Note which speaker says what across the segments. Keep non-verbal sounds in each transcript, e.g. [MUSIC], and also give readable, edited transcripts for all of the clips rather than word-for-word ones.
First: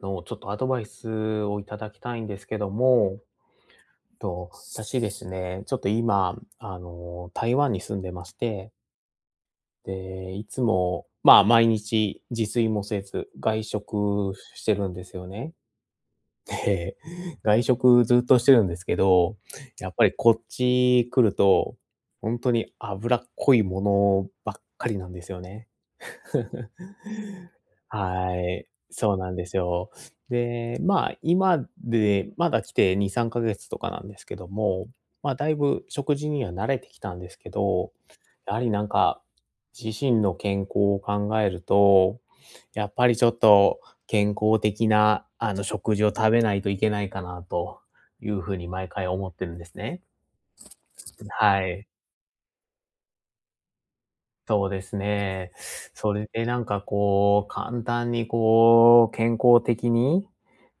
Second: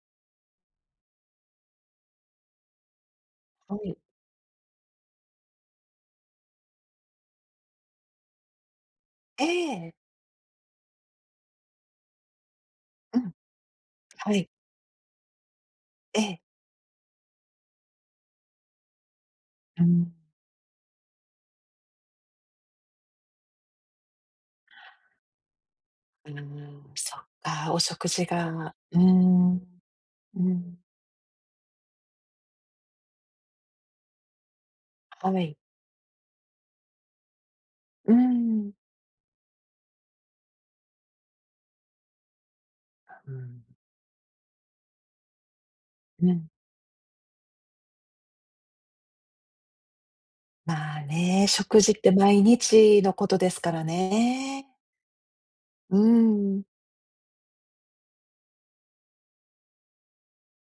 Speaker 1: の、ちょっとアドバイスをいただきたいんですけども、
Speaker 2: はい。
Speaker 1: と、私ですね、ちょっと今、台湾に住んでまして、
Speaker 2: ええ。
Speaker 1: で、いつも、まあ、毎日自炊もせ
Speaker 2: う
Speaker 1: ず、
Speaker 2: ん、
Speaker 1: 外食
Speaker 2: はい。
Speaker 1: してるんですよね。
Speaker 2: ええ。
Speaker 1: [LAUGHS] で、外食ずっとしてるんですけど、
Speaker 2: う
Speaker 1: やっぱ
Speaker 2: ん。
Speaker 1: りこっち来ると、ほんとに脂っこいものばっかりなんですよね。
Speaker 2: うー
Speaker 1: [LAUGHS]
Speaker 2: ん、そっか、お食事
Speaker 1: はい、
Speaker 2: が、うー
Speaker 1: そうなんです
Speaker 2: ん、
Speaker 1: よ。
Speaker 2: うん、
Speaker 1: で、まあ、今でまだ来て2、3ヶ月とかなんですけども、まあ、
Speaker 2: は
Speaker 1: だい
Speaker 2: い。
Speaker 1: ぶ食事には慣れてきたんですけど、
Speaker 2: うー
Speaker 1: やはり
Speaker 2: ん。
Speaker 1: なんか、自身の健康を考えると、やっぱりちょ
Speaker 2: う
Speaker 1: っ
Speaker 2: ん。
Speaker 1: と健康的な、食事を
Speaker 2: う
Speaker 1: 食べ
Speaker 2: ん。
Speaker 1: ないといけないかなというふうに毎回思ってるんですね。
Speaker 2: まあね、
Speaker 1: は
Speaker 2: 食
Speaker 1: い。
Speaker 2: 事って毎日のことですからね。
Speaker 1: そうですね。
Speaker 2: うー
Speaker 1: それでな
Speaker 2: ん、
Speaker 1: んかこう、簡単にこう、健康的に、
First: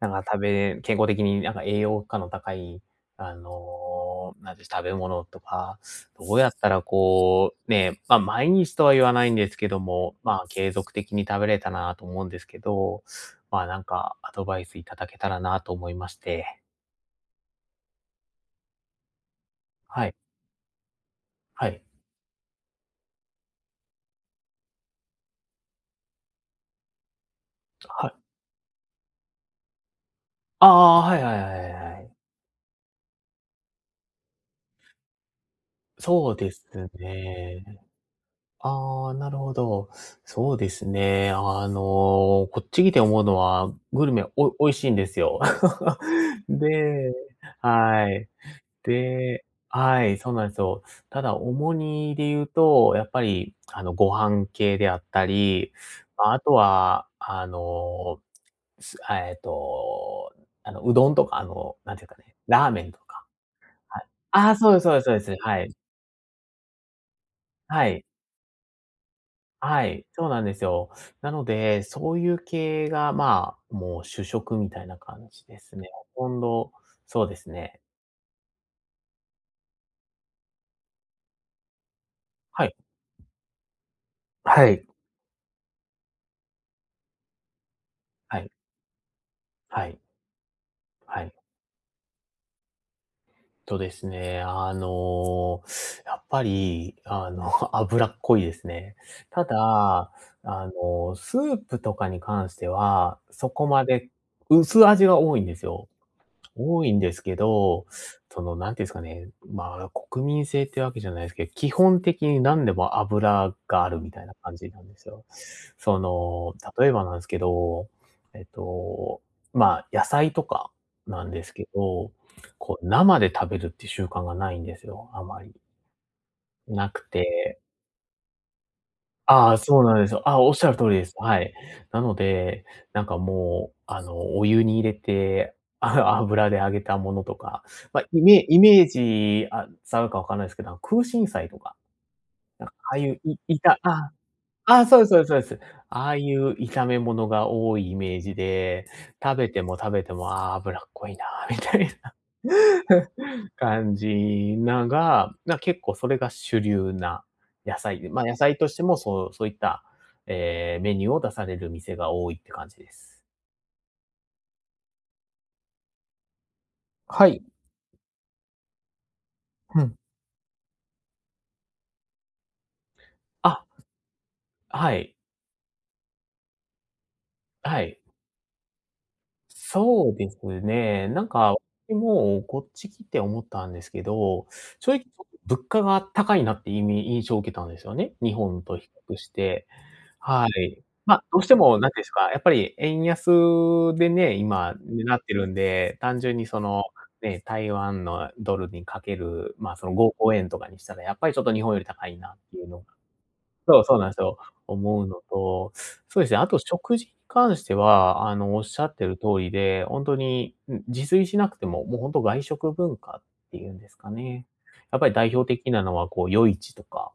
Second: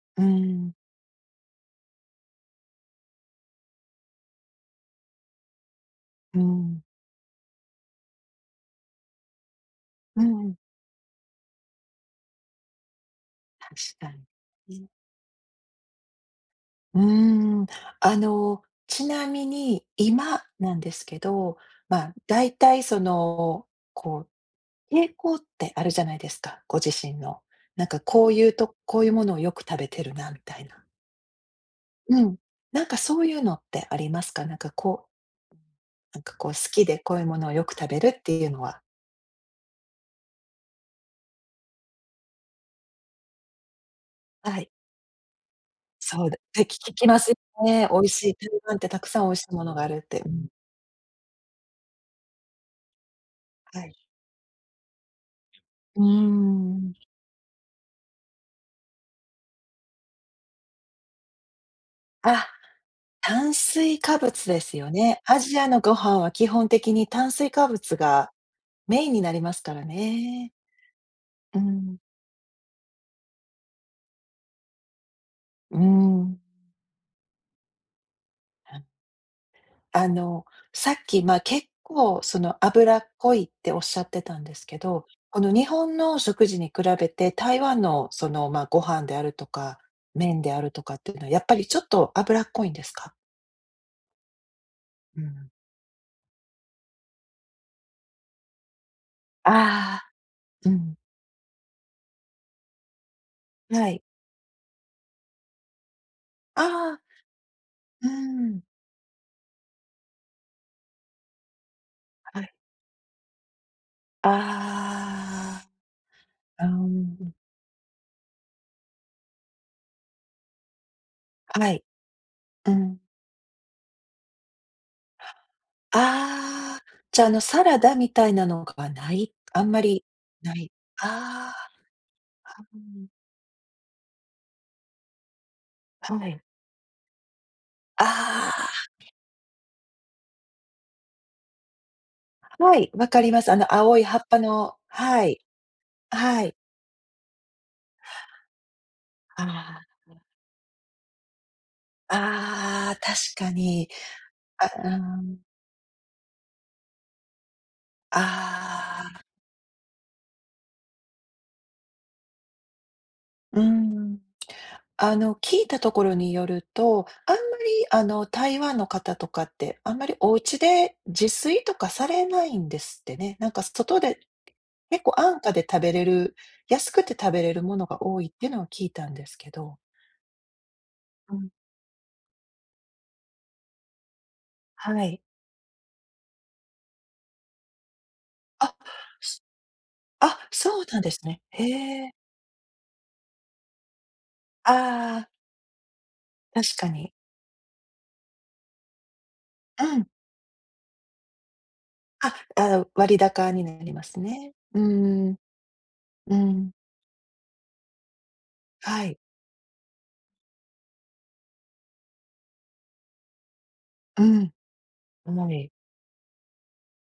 Speaker 1: なんか
Speaker 2: うん、
Speaker 1: 健康的になんか栄養価の高い、なんて食べ物とか、ど
Speaker 2: う
Speaker 1: うやった
Speaker 2: ん、
Speaker 1: らこう、ね、ま、毎日とは言わないんですけども、
Speaker 2: う
Speaker 1: まあ、
Speaker 2: ん、
Speaker 1: 継続的に食べれたなと思うんですけど、まあ、なん
Speaker 2: 確か
Speaker 1: かアドバイスい
Speaker 2: に。
Speaker 1: ただけたらなと思いまして。
Speaker 2: うん、うーん、あの、ちなみに
Speaker 1: はい、
Speaker 2: 今なんですけど、
Speaker 1: はい、
Speaker 2: まあ、だいたいその、こう傾向ってあるじゃないですか、ご自身の。なんか
Speaker 1: はい。
Speaker 2: こういうとこういうものをよく食べてるなみたい
Speaker 1: あ
Speaker 2: な。
Speaker 1: あ、はいはいはいはいはい。
Speaker 2: うん。なんかそういうのってありますか？なんかこう、なん
Speaker 1: そ
Speaker 2: か
Speaker 1: う
Speaker 2: こう
Speaker 1: で
Speaker 2: 好
Speaker 1: す
Speaker 2: きでこういうものをよく
Speaker 1: ね。
Speaker 2: 食べるっていうのは
Speaker 1: ああ、なるほど。そうですね。こっち来て思うのは、グルメお
Speaker 2: はい、
Speaker 1: 美味しいんですよ。
Speaker 2: そうだ
Speaker 1: [LAUGHS]
Speaker 2: で聞き
Speaker 1: で
Speaker 2: ますよね。美味
Speaker 1: はい。
Speaker 2: しい、台湾ってたくさん美味し
Speaker 1: で
Speaker 2: いものがある
Speaker 1: は
Speaker 2: っ
Speaker 1: い、
Speaker 2: て。う
Speaker 1: そう
Speaker 2: ん、
Speaker 1: なんですよ。ただ重荷で言うと、やっぱり、
Speaker 2: はい。
Speaker 1: ご飯系であったり、
Speaker 2: うー
Speaker 1: ま、ああと
Speaker 2: ん。
Speaker 1: は、あの、すえっと、あの、うどんとか、なんていうかね、
Speaker 2: あ、
Speaker 1: ラーメンとか、
Speaker 2: 炭水
Speaker 1: はい。
Speaker 2: 化物
Speaker 1: ああ、
Speaker 2: で
Speaker 1: そう
Speaker 2: す
Speaker 1: です
Speaker 2: よ
Speaker 1: そうですそうで
Speaker 2: ね。
Speaker 1: す。
Speaker 2: アジ
Speaker 1: は
Speaker 2: ア
Speaker 1: い。
Speaker 2: のご飯は基本的に炭水化
Speaker 1: は
Speaker 2: 物
Speaker 1: い。
Speaker 2: がメインになりますから
Speaker 1: はい、そうなん
Speaker 2: ね。
Speaker 1: ですよ。なの
Speaker 2: う
Speaker 1: で、
Speaker 2: ん。
Speaker 1: そういう系が、まあ、もう主食みたいな感じで
Speaker 2: う
Speaker 1: す
Speaker 2: ー
Speaker 1: ね。ほと
Speaker 2: ん。
Speaker 1: んど、そうですね。
Speaker 2: あの、さっき、まあ、結構その
Speaker 1: はい。
Speaker 2: 脂っこいっておっしゃってたんです
Speaker 1: は
Speaker 2: け
Speaker 1: い。
Speaker 2: ど、この日本の食事に比べて台湾のそ
Speaker 1: は
Speaker 2: の、
Speaker 1: い。
Speaker 2: まあ、ご飯であるとか、
Speaker 1: はい。
Speaker 2: 麺であるとかっていう
Speaker 1: は
Speaker 2: のは
Speaker 1: い。
Speaker 2: やっぱりちょっと脂っこいんですか？
Speaker 1: とですね、あ
Speaker 2: うん。
Speaker 1: の、やっぱり、あの、[LAUGHS] 脂っこいですね。た
Speaker 2: あ
Speaker 1: だ、
Speaker 2: あ、うん、
Speaker 1: スープとかに関しては、そこま
Speaker 2: はい。
Speaker 1: で薄味が多いんですよ。多い
Speaker 2: あ
Speaker 1: ん
Speaker 2: あ、
Speaker 1: ですけど、
Speaker 2: うー
Speaker 1: その、
Speaker 2: ん、
Speaker 1: なんていうんですかね、まあ、国民性ってわけじゃないですけど、基本的に
Speaker 2: はい。
Speaker 1: 何でも油があるみたいな感じなんですよ。
Speaker 2: あ
Speaker 1: その、
Speaker 2: あ、あ、うー
Speaker 1: 例えばなんです
Speaker 2: ん、
Speaker 1: けど、えっと、まあ、野菜とかなんですけ
Speaker 2: はい、
Speaker 1: ど、
Speaker 2: う
Speaker 1: こう、
Speaker 2: ん。
Speaker 1: 生で食べるっていう習慣がないんですよ、あまり。
Speaker 2: ああ、
Speaker 1: なく
Speaker 2: じゃあ、
Speaker 1: て
Speaker 2: サラダみたいなのがない
Speaker 1: ああ、
Speaker 2: あんま
Speaker 1: そうなん
Speaker 2: り
Speaker 1: ですよ。あ、お
Speaker 2: な
Speaker 1: っし
Speaker 2: い。
Speaker 1: ゃる通りです。は
Speaker 2: あ
Speaker 1: い。なので、
Speaker 2: あ、
Speaker 1: なんかもう、お湯に入れて、[LAUGHS]
Speaker 2: うん、はい。
Speaker 1: 油で揚げたものとか、ま、
Speaker 2: あ
Speaker 1: イメ
Speaker 2: あ。
Speaker 1: ージ、あ、伝わるかわかんないですけど、空心菜とか、あ
Speaker 2: はい、
Speaker 1: あ
Speaker 2: わ
Speaker 1: い
Speaker 2: か
Speaker 1: う、
Speaker 2: り
Speaker 1: い
Speaker 2: ます。
Speaker 1: いた
Speaker 2: 青い
Speaker 1: あ、
Speaker 2: 葉っぱの
Speaker 1: ああ、そうですそう
Speaker 2: は
Speaker 1: ですそ
Speaker 2: い、
Speaker 1: うです。ああい
Speaker 2: は
Speaker 1: う
Speaker 2: い。
Speaker 1: 炒め物が多いイメージで、食べても
Speaker 2: あ
Speaker 1: 食べても、ああ、脂っこいなみたいな。
Speaker 2: あ、ああ、確か
Speaker 1: [LAUGHS]
Speaker 2: に。
Speaker 1: 感じ
Speaker 2: あ、
Speaker 1: な
Speaker 2: う
Speaker 1: が、
Speaker 2: ん。
Speaker 1: な、結構それが主流な野菜で、ま、野菜としても
Speaker 2: ああ、
Speaker 1: そうそういった、メニューを出される店が多いって感じです。
Speaker 2: うん。聞いたところによると、
Speaker 1: は
Speaker 2: あんま
Speaker 1: い、
Speaker 2: り、台湾の方とかって、
Speaker 1: う
Speaker 2: あ
Speaker 1: ん。
Speaker 2: んまりお家で自炊とかされないんですってね。なん
Speaker 1: あ、
Speaker 2: か外で、
Speaker 1: は
Speaker 2: 結構
Speaker 1: い、
Speaker 2: 安価で食べれる、安くて食べれるも
Speaker 1: は
Speaker 2: の
Speaker 1: い。
Speaker 2: が多いっていうのは聞いたんですけど。
Speaker 1: そうですね。なん
Speaker 2: うん、
Speaker 1: か、私もうこっち来て思ったんですけど、
Speaker 2: は
Speaker 1: 正直ち
Speaker 2: い。
Speaker 1: ょ物価が高いなって印象を受けたんですよね、日本
Speaker 2: あ、
Speaker 1: と比較し
Speaker 2: す
Speaker 1: て。は
Speaker 2: あ、そ
Speaker 1: い。
Speaker 2: うなんです
Speaker 1: ま、ど
Speaker 2: ね。
Speaker 1: うしても何ていうん
Speaker 2: へ
Speaker 1: です
Speaker 2: え。
Speaker 1: か、やっぱり円安でね、今ね
Speaker 2: あ
Speaker 1: なっ
Speaker 2: あ。
Speaker 1: てるんで、単純にそ
Speaker 2: 確
Speaker 1: の、
Speaker 2: かに。
Speaker 1: ね、台湾のドルにかける、まあ、
Speaker 2: う
Speaker 1: その
Speaker 2: ん。
Speaker 1: 5、5円とかにしたら、やっぱりちょっと日本より高いな
Speaker 2: あ、
Speaker 1: っていうの
Speaker 2: あ、割高になり
Speaker 1: そう
Speaker 2: ま
Speaker 1: なんで
Speaker 2: す
Speaker 1: すよ。
Speaker 2: ね。う
Speaker 1: 思うの
Speaker 2: ん、
Speaker 1: と、そうです
Speaker 2: う
Speaker 1: ね、あと
Speaker 2: ん。
Speaker 1: 食事に関しては、おっしゃって
Speaker 2: は
Speaker 1: る
Speaker 2: い。
Speaker 1: 通りで、ほんとに、うん、自炊しなくても、もうほんと外食文化っていうんですか
Speaker 2: う
Speaker 1: ね。
Speaker 2: ん。
Speaker 1: やっぱり代表
Speaker 2: 重
Speaker 1: 的
Speaker 2: い。
Speaker 1: なのはこう夜市とか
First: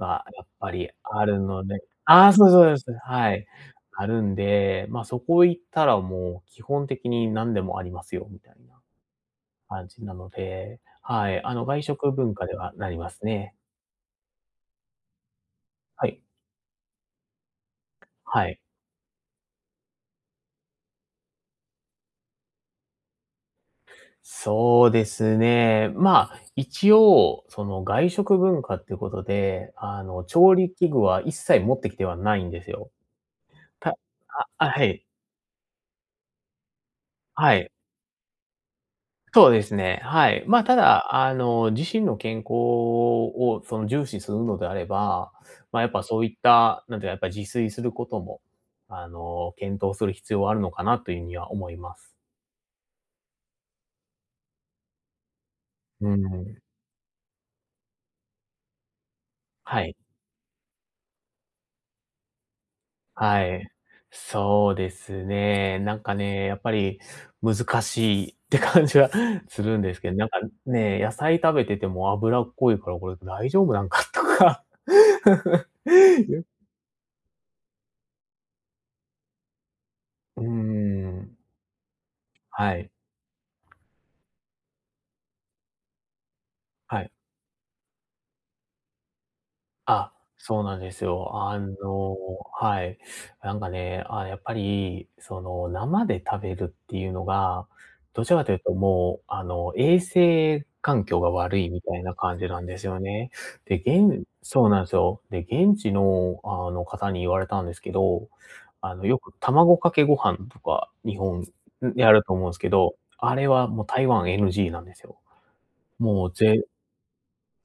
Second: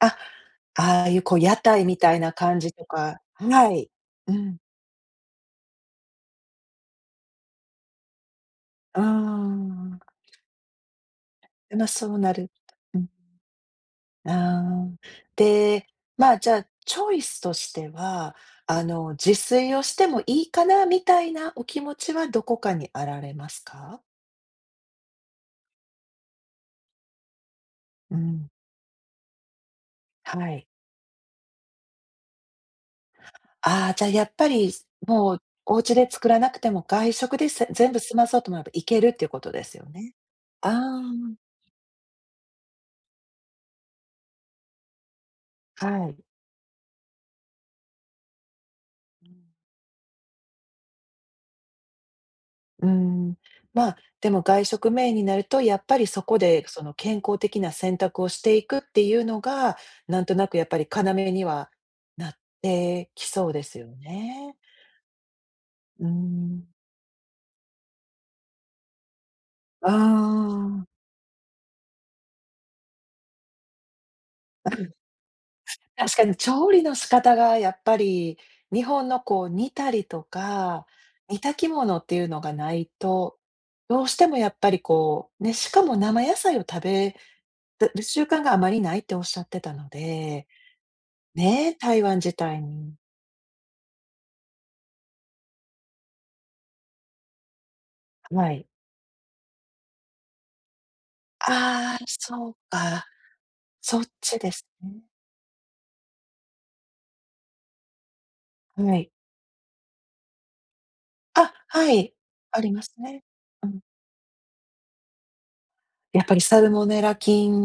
Speaker 2: あ、
Speaker 1: やっぱり
Speaker 2: ああいう
Speaker 1: あ
Speaker 2: こ
Speaker 1: る
Speaker 2: う屋
Speaker 1: ので
Speaker 2: 台みたい
Speaker 1: あ
Speaker 2: な
Speaker 1: あ、そう
Speaker 2: 感
Speaker 1: そう
Speaker 2: じ
Speaker 1: で
Speaker 2: と
Speaker 1: す。
Speaker 2: か
Speaker 1: はい。
Speaker 2: はい。
Speaker 1: ある
Speaker 2: う
Speaker 1: ん
Speaker 2: ん。
Speaker 1: で、ま、そこ行ったらもう基本的に何でもありますよみたいな
Speaker 2: うー
Speaker 1: 感
Speaker 2: ん。
Speaker 1: じなので、はい、
Speaker 2: で、
Speaker 1: 外
Speaker 2: ま、そ
Speaker 1: 食
Speaker 2: うな
Speaker 1: 文化
Speaker 2: る
Speaker 1: ではなり
Speaker 2: うん。
Speaker 1: ますね。
Speaker 2: ああ。で、
Speaker 1: はい。
Speaker 2: まあ、じゃあ、チョイスとしては、
Speaker 1: はい。
Speaker 2: 自炊をしてもいいかなみたいなお気持ちはどこかにあられますか？
Speaker 1: そうですね。まあ、一応、その、外
Speaker 2: う
Speaker 1: 食
Speaker 2: ん、
Speaker 1: 文化っていうことで、
Speaker 2: は
Speaker 1: 調
Speaker 2: い。
Speaker 1: 理器具は一切持ってきてはないんですよ。
Speaker 2: あ
Speaker 1: た
Speaker 2: あ、じゃあやっぱ
Speaker 1: あ、
Speaker 2: り、
Speaker 1: はい。
Speaker 2: もうお家で作らなくても外食で
Speaker 1: はい。
Speaker 2: 全部済まそうと思えばいけるっていうこ
Speaker 1: そ
Speaker 2: と
Speaker 1: うで
Speaker 2: で
Speaker 1: す
Speaker 2: すよ
Speaker 1: ね、
Speaker 2: ね。
Speaker 1: はい。まあ、
Speaker 2: あ
Speaker 1: ただ、
Speaker 2: あ、
Speaker 1: 自身の健康をその重視するのであれば、まあ、やっぱ
Speaker 2: はい。
Speaker 1: そういった、なんていうか、やっぱ自炊することも、
Speaker 2: うん
Speaker 1: 検討する必要はあるのかなというには思います。
Speaker 2: うーん。まあ、でも外食メインになると、やっぱり
Speaker 1: う
Speaker 2: そこ
Speaker 1: ん。
Speaker 2: でその健康的な選択をしていくっていうのが、
Speaker 1: はい。
Speaker 2: なんとなくやっぱり要にはなってき
Speaker 1: は
Speaker 2: そうで
Speaker 1: い。
Speaker 2: すよね。
Speaker 1: そうですね。なん
Speaker 2: うー
Speaker 1: かね、やっ
Speaker 2: ん。
Speaker 1: ぱり難しいって感じは [LAUGHS] するん
Speaker 2: あ
Speaker 1: ですけど、なんか
Speaker 2: あ。
Speaker 1: ね、野菜食べてても脂っこいからこれ大丈夫なんかとか [LAUGHS]。
Speaker 2: 確かに調理の仕方がやっぱり、日本のこう煮たりと
Speaker 1: うー
Speaker 2: か、
Speaker 1: ん、
Speaker 2: 煮炊き物っていうのがな
Speaker 1: は
Speaker 2: い
Speaker 1: い。
Speaker 2: と、どうしてもやっぱりこう、ね、しかも生野菜を食
Speaker 1: はい。
Speaker 2: べる習慣があまりないっておっしゃってたの
Speaker 1: あ、
Speaker 2: で、
Speaker 1: そうなんですよ。
Speaker 2: ね、台湾自体
Speaker 1: は
Speaker 2: に
Speaker 1: い。なんかね、あ、やっぱり、その、生で食べるっていうのが、どちらか
Speaker 2: は
Speaker 1: という
Speaker 2: い。
Speaker 1: ともう、衛生環境が悪いみ
Speaker 2: あ
Speaker 1: たい
Speaker 2: あ、
Speaker 1: な感
Speaker 2: そ
Speaker 1: じ
Speaker 2: う
Speaker 1: なんですよ
Speaker 2: か、
Speaker 1: ね。で、
Speaker 2: そっちです
Speaker 1: そうなんです
Speaker 2: ね。
Speaker 1: よ。で、現地の、方に言われたんですけど、
Speaker 2: はい。
Speaker 1: よく卵かけご飯とか、日本、
Speaker 2: あ、は
Speaker 1: や
Speaker 2: い、
Speaker 1: ると思うんです
Speaker 2: あ
Speaker 1: け
Speaker 2: ります
Speaker 1: ど、
Speaker 2: ね。
Speaker 1: あれ
Speaker 2: う
Speaker 1: は
Speaker 2: ん。
Speaker 1: もう台湾 NG なんですよ。
Speaker 2: や
Speaker 1: も
Speaker 2: っ
Speaker 1: う
Speaker 2: ぱりサ
Speaker 1: ぜ
Speaker 2: ルモネラ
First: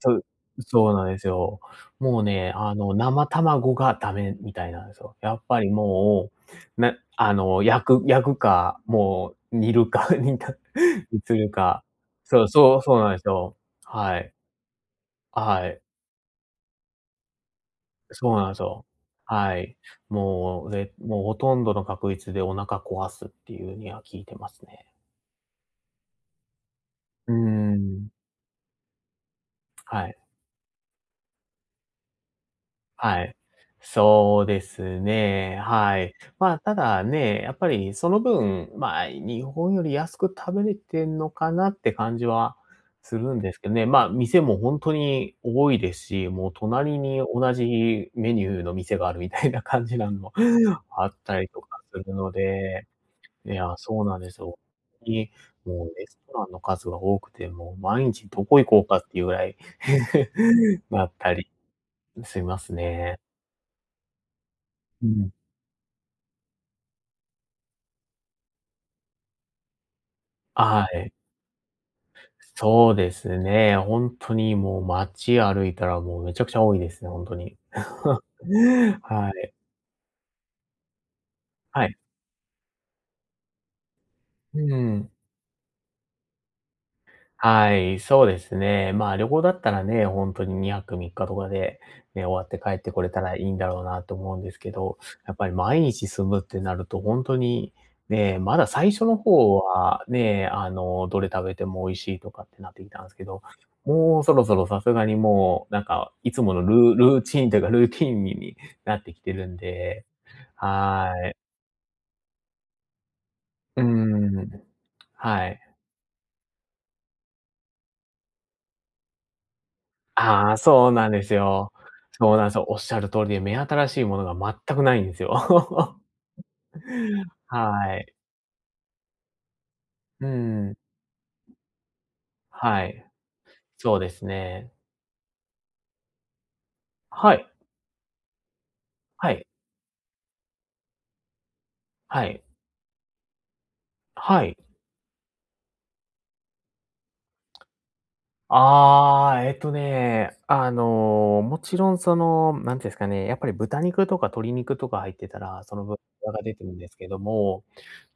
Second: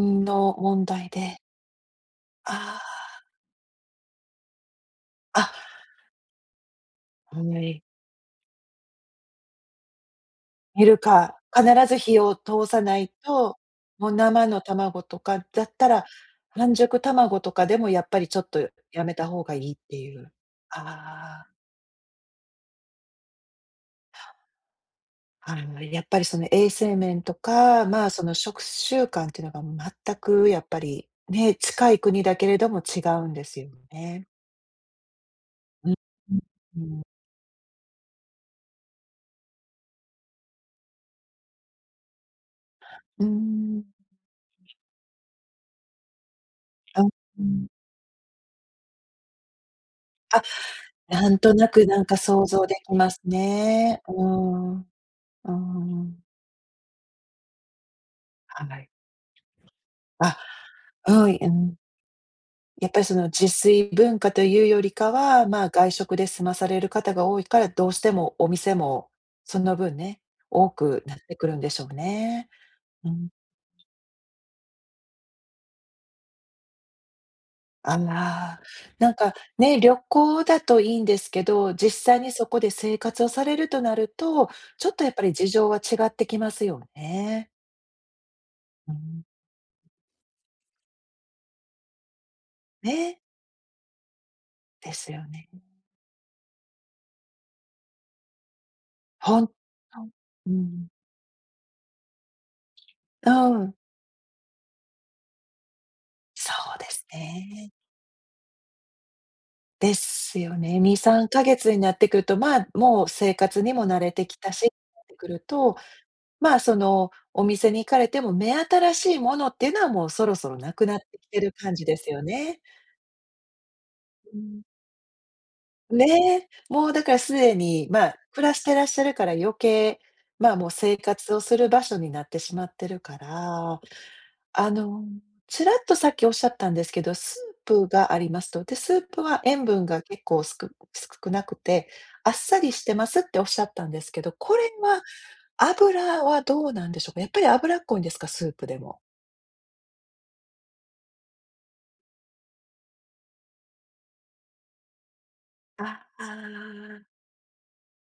Speaker 1: そう、
Speaker 2: の問
Speaker 1: そうな
Speaker 2: 題
Speaker 1: んです
Speaker 2: で、
Speaker 1: よ。もうね、
Speaker 2: あ
Speaker 1: 生卵がダメみたいなんですよ。や
Speaker 2: あ、
Speaker 1: っ
Speaker 2: あ、
Speaker 1: ぱりもう、なあ
Speaker 2: は
Speaker 1: の、
Speaker 2: い。
Speaker 1: 焼くか、もう煮るか、[LAUGHS]
Speaker 2: 煮る
Speaker 1: にす
Speaker 2: か、
Speaker 1: る
Speaker 2: 必
Speaker 1: か。
Speaker 2: ず火を
Speaker 1: そう
Speaker 2: 通
Speaker 1: そ
Speaker 2: さ
Speaker 1: う、そ
Speaker 2: な
Speaker 1: うなん
Speaker 2: い
Speaker 1: ですよ。
Speaker 2: と、もう
Speaker 1: はい。
Speaker 2: 生の卵とかだ
Speaker 1: は
Speaker 2: っ
Speaker 1: い。
Speaker 2: たら、半熟卵とかでもやっぱり
Speaker 1: そ
Speaker 2: ち
Speaker 1: う
Speaker 2: ょっ
Speaker 1: なんです
Speaker 2: と
Speaker 1: よ。
Speaker 2: やめた方が
Speaker 1: は
Speaker 2: いいっ
Speaker 1: い。
Speaker 2: ていう。
Speaker 1: もう、ほ
Speaker 2: あ
Speaker 1: とんどの確率でお腹壊すっていうには聞いてますね。
Speaker 2: あ、やっぱりその衛生面
Speaker 1: う
Speaker 2: と
Speaker 1: ー
Speaker 2: か、ま
Speaker 1: ん、
Speaker 2: あ、その食習慣っていうのが
Speaker 1: は
Speaker 2: 全
Speaker 1: い。
Speaker 2: くやっぱり、ね、近い国だけれども違
Speaker 1: は
Speaker 2: うん
Speaker 1: い。
Speaker 2: ですよね。
Speaker 1: そうですね、
Speaker 2: うん、
Speaker 1: はい。
Speaker 2: う
Speaker 1: まあ、た
Speaker 2: ん、うん。
Speaker 1: だね、やっぱりその分、まあ、日本より安く食べれてんのかなって感じはす
Speaker 2: ー
Speaker 1: るんですけど
Speaker 2: ん。
Speaker 1: ね。まあ、店も本当に多いですし、もう隣
Speaker 2: あ、
Speaker 1: に
Speaker 2: う
Speaker 1: 同
Speaker 2: ん。
Speaker 1: じメニューの店があるみたいな感じなのも [LAUGHS] あっ
Speaker 2: なん
Speaker 1: たり
Speaker 2: と
Speaker 1: と
Speaker 2: な
Speaker 1: か
Speaker 2: く
Speaker 1: す
Speaker 2: なん
Speaker 1: る
Speaker 2: か
Speaker 1: の
Speaker 2: 想像で
Speaker 1: で、
Speaker 2: きます
Speaker 1: いや、
Speaker 2: ね。
Speaker 1: そう
Speaker 2: う
Speaker 1: なん
Speaker 2: ー
Speaker 1: ですよ。本
Speaker 2: ん、う
Speaker 1: 当に、
Speaker 2: ー
Speaker 1: もうレス
Speaker 2: ん。
Speaker 1: トランの数が多くて、もう毎日どこ
Speaker 2: は
Speaker 1: 行こう
Speaker 2: い。
Speaker 1: かっていうぐらい [LAUGHS]
Speaker 2: あ
Speaker 1: なっ
Speaker 2: は
Speaker 1: た
Speaker 2: い、う
Speaker 1: り
Speaker 2: ん。
Speaker 1: します
Speaker 2: やっぱりそ
Speaker 1: ね。
Speaker 2: の自炊文化というより
Speaker 1: う
Speaker 2: か
Speaker 1: ん。
Speaker 2: は、まあ、外食で済まされる方が多いから、どうしてもお店もその分ね、多
Speaker 1: は
Speaker 2: く
Speaker 1: い。
Speaker 2: なってくるんでしょうね。
Speaker 1: そう
Speaker 2: う
Speaker 1: で
Speaker 2: ん。
Speaker 1: すね。本当にもう街歩いたらもうめちゃくちゃ多いですね、本当に。
Speaker 2: あ
Speaker 1: [LAUGHS]
Speaker 2: ら、なん
Speaker 1: は
Speaker 2: か
Speaker 1: い。
Speaker 2: ね、旅行だといいんですけど、
Speaker 1: はい。
Speaker 2: 実際にそこで生活をされるとなると、
Speaker 1: う
Speaker 2: ちょっとや
Speaker 1: ん。
Speaker 2: っぱり事情は違ってきますよね。
Speaker 1: はい、そうです
Speaker 2: う
Speaker 1: ね。まあ、
Speaker 2: ん。
Speaker 1: 旅行だったらね、本当に2泊3日とかで、ね、終わって帰ってこれ
Speaker 2: ね、
Speaker 1: たらいいんだろうなと思うんですけ
Speaker 2: で
Speaker 1: ど、
Speaker 2: すよ
Speaker 1: やっぱ
Speaker 2: ね。
Speaker 1: り毎日住むってなると本当に、ね、まだ最初の
Speaker 2: ほんと、
Speaker 1: 方はね、
Speaker 2: うん。
Speaker 1: どれ食べても美味しいとかってなってきたんですけ
Speaker 2: う
Speaker 1: ど、
Speaker 2: ん、
Speaker 1: もうそろそろさすがにもう、なんか、いつ
Speaker 2: そ
Speaker 1: もの
Speaker 2: うです
Speaker 1: ルーチンというか、
Speaker 2: ね。
Speaker 1: ルーティンになってきてるん
Speaker 2: で
Speaker 1: で、
Speaker 2: すよね。2、
Speaker 1: は
Speaker 2: 3
Speaker 1: い。
Speaker 2: ヶ月になってくると、まあ、もう生活に
Speaker 1: うー
Speaker 2: も慣れてきた
Speaker 1: ん。
Speaker 2: し、なってくる
Speaker 1: はい。
Speaker 2: と、まあ、その、お店に行かれても目新しいものっていうのはもうそろそ
Speaker 1: ああ、
Speaker 2: ろなく
Speaker 1: そう
Speaker 2: なっ
Speaker 1: なん
Speaker 2: て
Speaker 1: で
Speaker 2: き
Speaker 1: す
Speaker 2: てる
Speaker 1: よ。
Speaker 2: 感じですよ
Speaker 1: そうなんです
Speaker 2: ね。
Speaker 1: よ。おっしゃる通りで、目新しいもの
Speaker 2: うん。
Speaker 1: が全くないんですよ。
Speaker 2: ね、もうだから
Speaker 1: [LAUGHS]
Speaker 2: すでに、
Speaker 1: は
Speaker 2: まあ、
Speaker 1: い。
Speaker 2: 暮らしてらっしゃるから余計、
Speaker 1: う
Speaker 2: まあ、もう
Speaker 1: ん。
Speaker 2: 生活をする場所になってしまっ
Speaker 1: は
Speaker 2: てる
Speaker 1: い。
Speaker 2: から
Speaker 1: そうですね。
Speaker 2: あの、ちらっとさっきおっしゃったんですけど、
Speaker 1: は
Speaker 2: ス
Speaker 1: い。
Speaker 2: ープがありますと。で、スープ
Speaker 1: は
Speaker 2: は
Speaker 1: い。
Speaker 2: 塩分が結構少なくて、
Speaker 1: は
Speaker 2: あっ
Speaker 1: い。
Speaker 2: さりしてますっておっしゃったんですけど、
Speaker 1: は
Speaker 2: こ
Speaker 1: い。
Speaker 2: れは油はどうなんでしょうか？やっぱり脂っこいんですか？スープでも。
Speaker 1: ああ、もちろんその、なんていうんですかね、やっぱり豚肉とか鶏肉とか入ってたら、その分
Speaker 2: あ
Speaker 1: が出てるんです
Speaker 2: あ、
Speaker 1: けども、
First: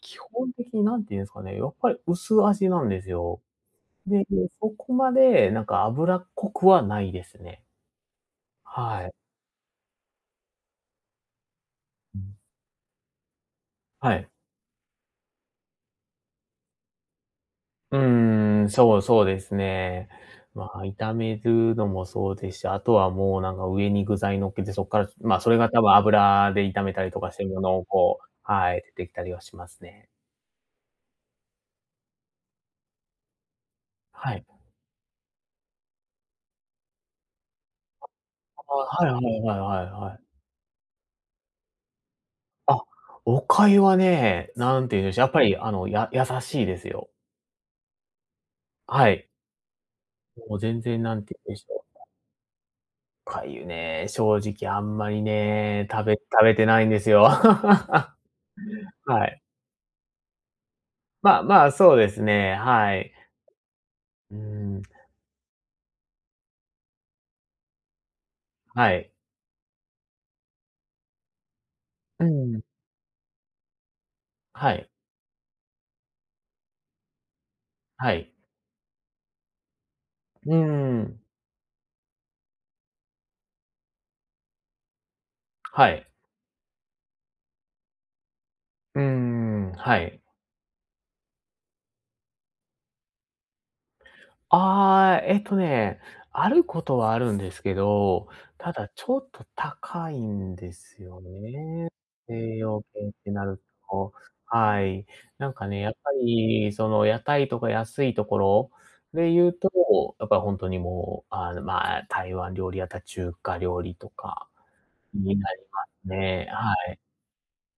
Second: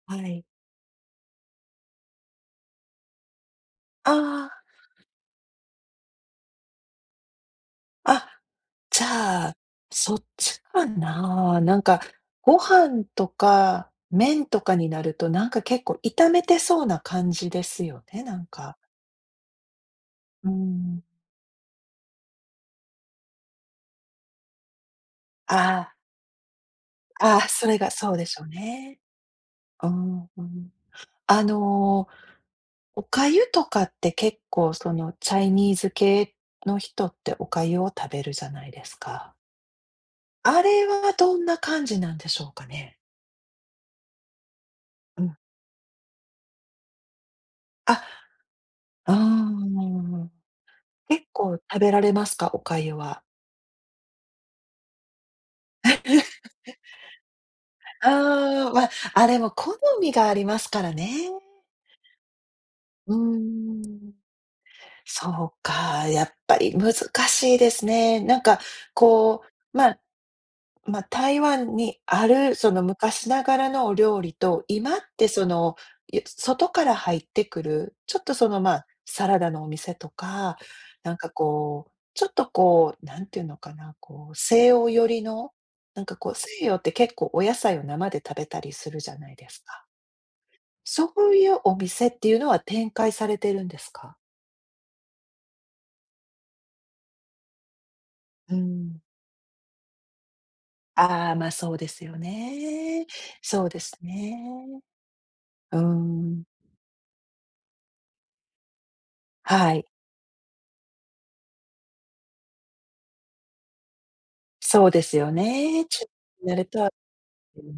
Speaker 1: 基
Speaker 2: はい。
Speaker 1: 本的になんていうんですかね、やっぱり薄味なんですよ。で、
Speaker 2: あ
Speaker 1: そこまでなんか脂っこくはないですね。
Speaker 2: あ、あ、じ
Speaker 1: はい。
Speaker 2: ゃあ、そっちかな。なんか、
Speaker 1: う
Speaker 2: ご飯とか
Speaker 1: はい。
Speaker 2: 麺とかになると、なんか結構炒めてそうな感じです
Speaker 1: う
Speaker 2: よね、なん
Speaker 1: ーん、
Speaker 2: か。
Speaker 1: そうですね。
Speaker 2: う
Speaker 1: まあ、
Speaker 2: ん。
Speaker 1: 炒めるのもそうですし、あとはもうなんか上に具材乗っけて、そっから、まあ、そ
Speaker 2: あ
Speaker 1: れが多分
Speaker 2: あ。
Speaker 1: 油で炒めたりとかし
Speaker 2: あ
Speaker 1: て
Speaker 2: あ、
Speaker 1: るも
Speaker 2: そ
Speaker 1: の
Speaker 2: れ
Speaker 1: を
Speaker 2: がそう
Speaker 1: こ
Speaker 2: で
Speaker 1: う
Speaker 2: しょう
Speaker 1: はい、出
Speaker 2: ね。
Speaker 1: てきたりはします
Speaker 2: う
Speaker 1: ね。
Speaker 2: ん、うん。あの、お粥とかって
Speaker 1: は
Speaker 2: 結
Speaker 1: い。
Speaker 2: 構そのチャイニーズ系の人ってお粥を食べるじゃない
Speaker 1: あ
Speaker 2: です
Speaker 1: はいは
Speaker 2: か。
Speaker 1: いはいはいはい。
Speaker 2: あれはどんな感じなんでしょうか
Speaker 1: あ、
Speaker 2: ね？
Speaker 1: お粥はね、なんて言うんでし
Speaker 2: う
Speaker 1: ょう、やっ
Speaker 2: ん。
Speaker 1: ぱり優しいですよ。
Speaker 2: あ、
Speaker 1: は
Speaker 2: う
Speaker 1: い。
Speaker 2: ーん。
Speaker 1: もう全然な
Speaker 2: 結
Speaker 1: んて言
Speaker 2: 構
Speaker 1: うんでし
Speaker 2: 食
Speaker 1: ょ
Speaker 2: べ
Speaker 1: う、
Speaker 2: られますか？お粥は。
Speaker 1: お粥ね、正直あんまりね、食
Speaker 2: [LAUGHS]
Speaker 1: べてないんですよ。[LAUGHS] は
Speaker 2: ああ、ま、あ、れ
Speaker 1: い。
Speaker 2: も好みがありますからね。
Speaker 1: まあまあ、そうですね、はい。
Speaker 2: うーん。
Speaker 1: うん、
Speaker 2: そうか、やっぱり難しいですね。なんか
Speaker 1: はい。
Speaker 2: こう、まあ、まあ、台湾に
Speaker 1: う
Speaker 2: ある
Speaker 1: ん、
Speaker 2: その昔ながらのお料理と、
Speaker 1: はい、
Speaker 2: 今ってその、外から入ってくる、
Speaker 1: は
Speaker 2: ちょっ
Speaker 1: い。
Speaker 2: とその、まあ、サラダのお店と
Speaker 1: う
Speaker 2: か、なん
Speaker 1: ん、
Speaker 2: かこう、ちょっとこう、なんていうのかな、こう、西洋寄りの、
Speaker 1: は
Speaker 2: なん
Speaker 1: い。
Speaker 2: かこう、西洋って結構お野菜を生で食べたりする
Speaker 1: う
Speaker 2: じゃないです
Speaker 1: ん、
Speaker 2: か。
Speaker 1: はい。
Speaker 2: そういうお店っていうのは展開されてるんですか？
Speaker 1: ああ、あることはあるんですけど、
Speaker 2: う
Speaker 1: ただ
Speaker 2: ん。
Speaker 1: ちょっと高いんですよ
Speaker 2: ああ、ま、あそうで
Speaker 1: ね。
Speaker 2: すよ
Speaker 1: 栄養
Speaker 2: ね。
Speaker 1: 系ってなる
Speaker 2: そうです
Speaker 1: と、
Speaker 2: ね。
Speaker 1: はい。なんか
Speaker 2: うー
Speaker 1: ね、やっぱ
Speaker 2: ん、
Speaker 1: りその屋台とか安いところで言うと、
Speaker 2: はい。
Speaker 1: やっぱり本当にもう、まあ、台湾料理やったら中華料理とか
Speaker 2: そうですよ
Speaker 1: になり
Speaker 2: ね。
Speaker 1: ま
Speaker 2: 慣
Speaker 1: す
Speaker 2: に
Speaker 1: ね。
Speaker 2: なる
Speaker 1: は
Speaker 2: と、よ
Speaker 1: い。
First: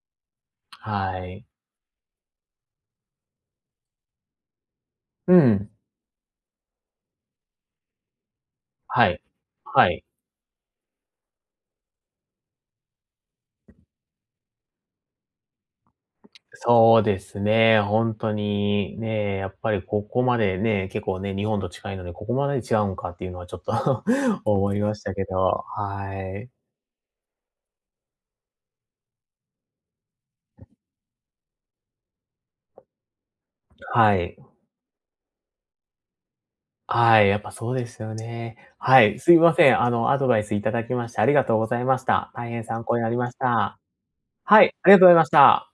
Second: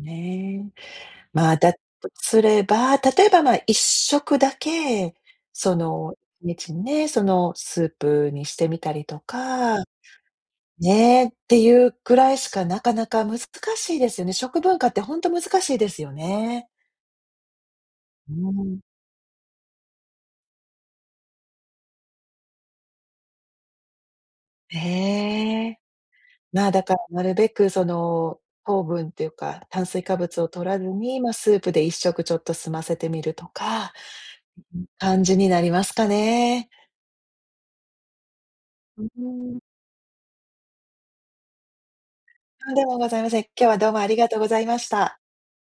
Speaker 2: ね。
Speaker 1: はい。
Speaker 2: まあ、だとすれば、例えば、まあ、一食だけ、
Speaker 1: うん。
Speaker 2: その、1日にちにね、その、スープにしてみたり
Speaker 1: は
Speaker 2: と
Speaker 1: い。
Speaker 2: か、
Speaker 1: はい。
Speaker 2: ね、っていうくらいしかなかなか難しいですよね。食文化ってほんと難しいですよね。
Speaker 1: そうですね、ほん
Speaker 2: う
Speaker 1: と
Speaker 2: ーん。
Speaker 1: にね、やっぱりここまでね、結構ね、日本と近いのに、ここまで違うんかっていうのはちょっと [LAUGHS] 思いましたけど、
Speaker 2: ええ。
Speaker 1: はい。
Speaker 2: まあ、だからなるべくその、糖分っていうか、炭水化物を摂らずに、ま、スープで一食ちょっと済ませてみるとか、
Speaker 1: はい。
Speaker 2: 感じになりますかね。
Speaker 1: はい、やっぱそうですよね。
Speaker 2: う
Speaker 1: は
Speaker 2: ー
Speaker 1: い、すいま
Speaker 2: ん。
Speaker 1: せん。アドバイスいただきましてありがとうございました。大変
Speaker 2: とんで
Speaker 1: 参考
Speaker 2: も
Speaker 1: に
Speaker 2: ご
Speaker 1: なり
Speaker 2: ざいま
Speaker 1: まし
Speaker 2: せん。今日は
Speaker 1: た。
Speaker 2: どうもありがとうござ
Speaker 1: は
Speaker 2: い
Speaker 1: い、
Speaker 2: ま
Speaker 1: あ
Speaker 2: し
Speaker 1: りがとうござい
Speaker 2: た。
Speaker 1: ました。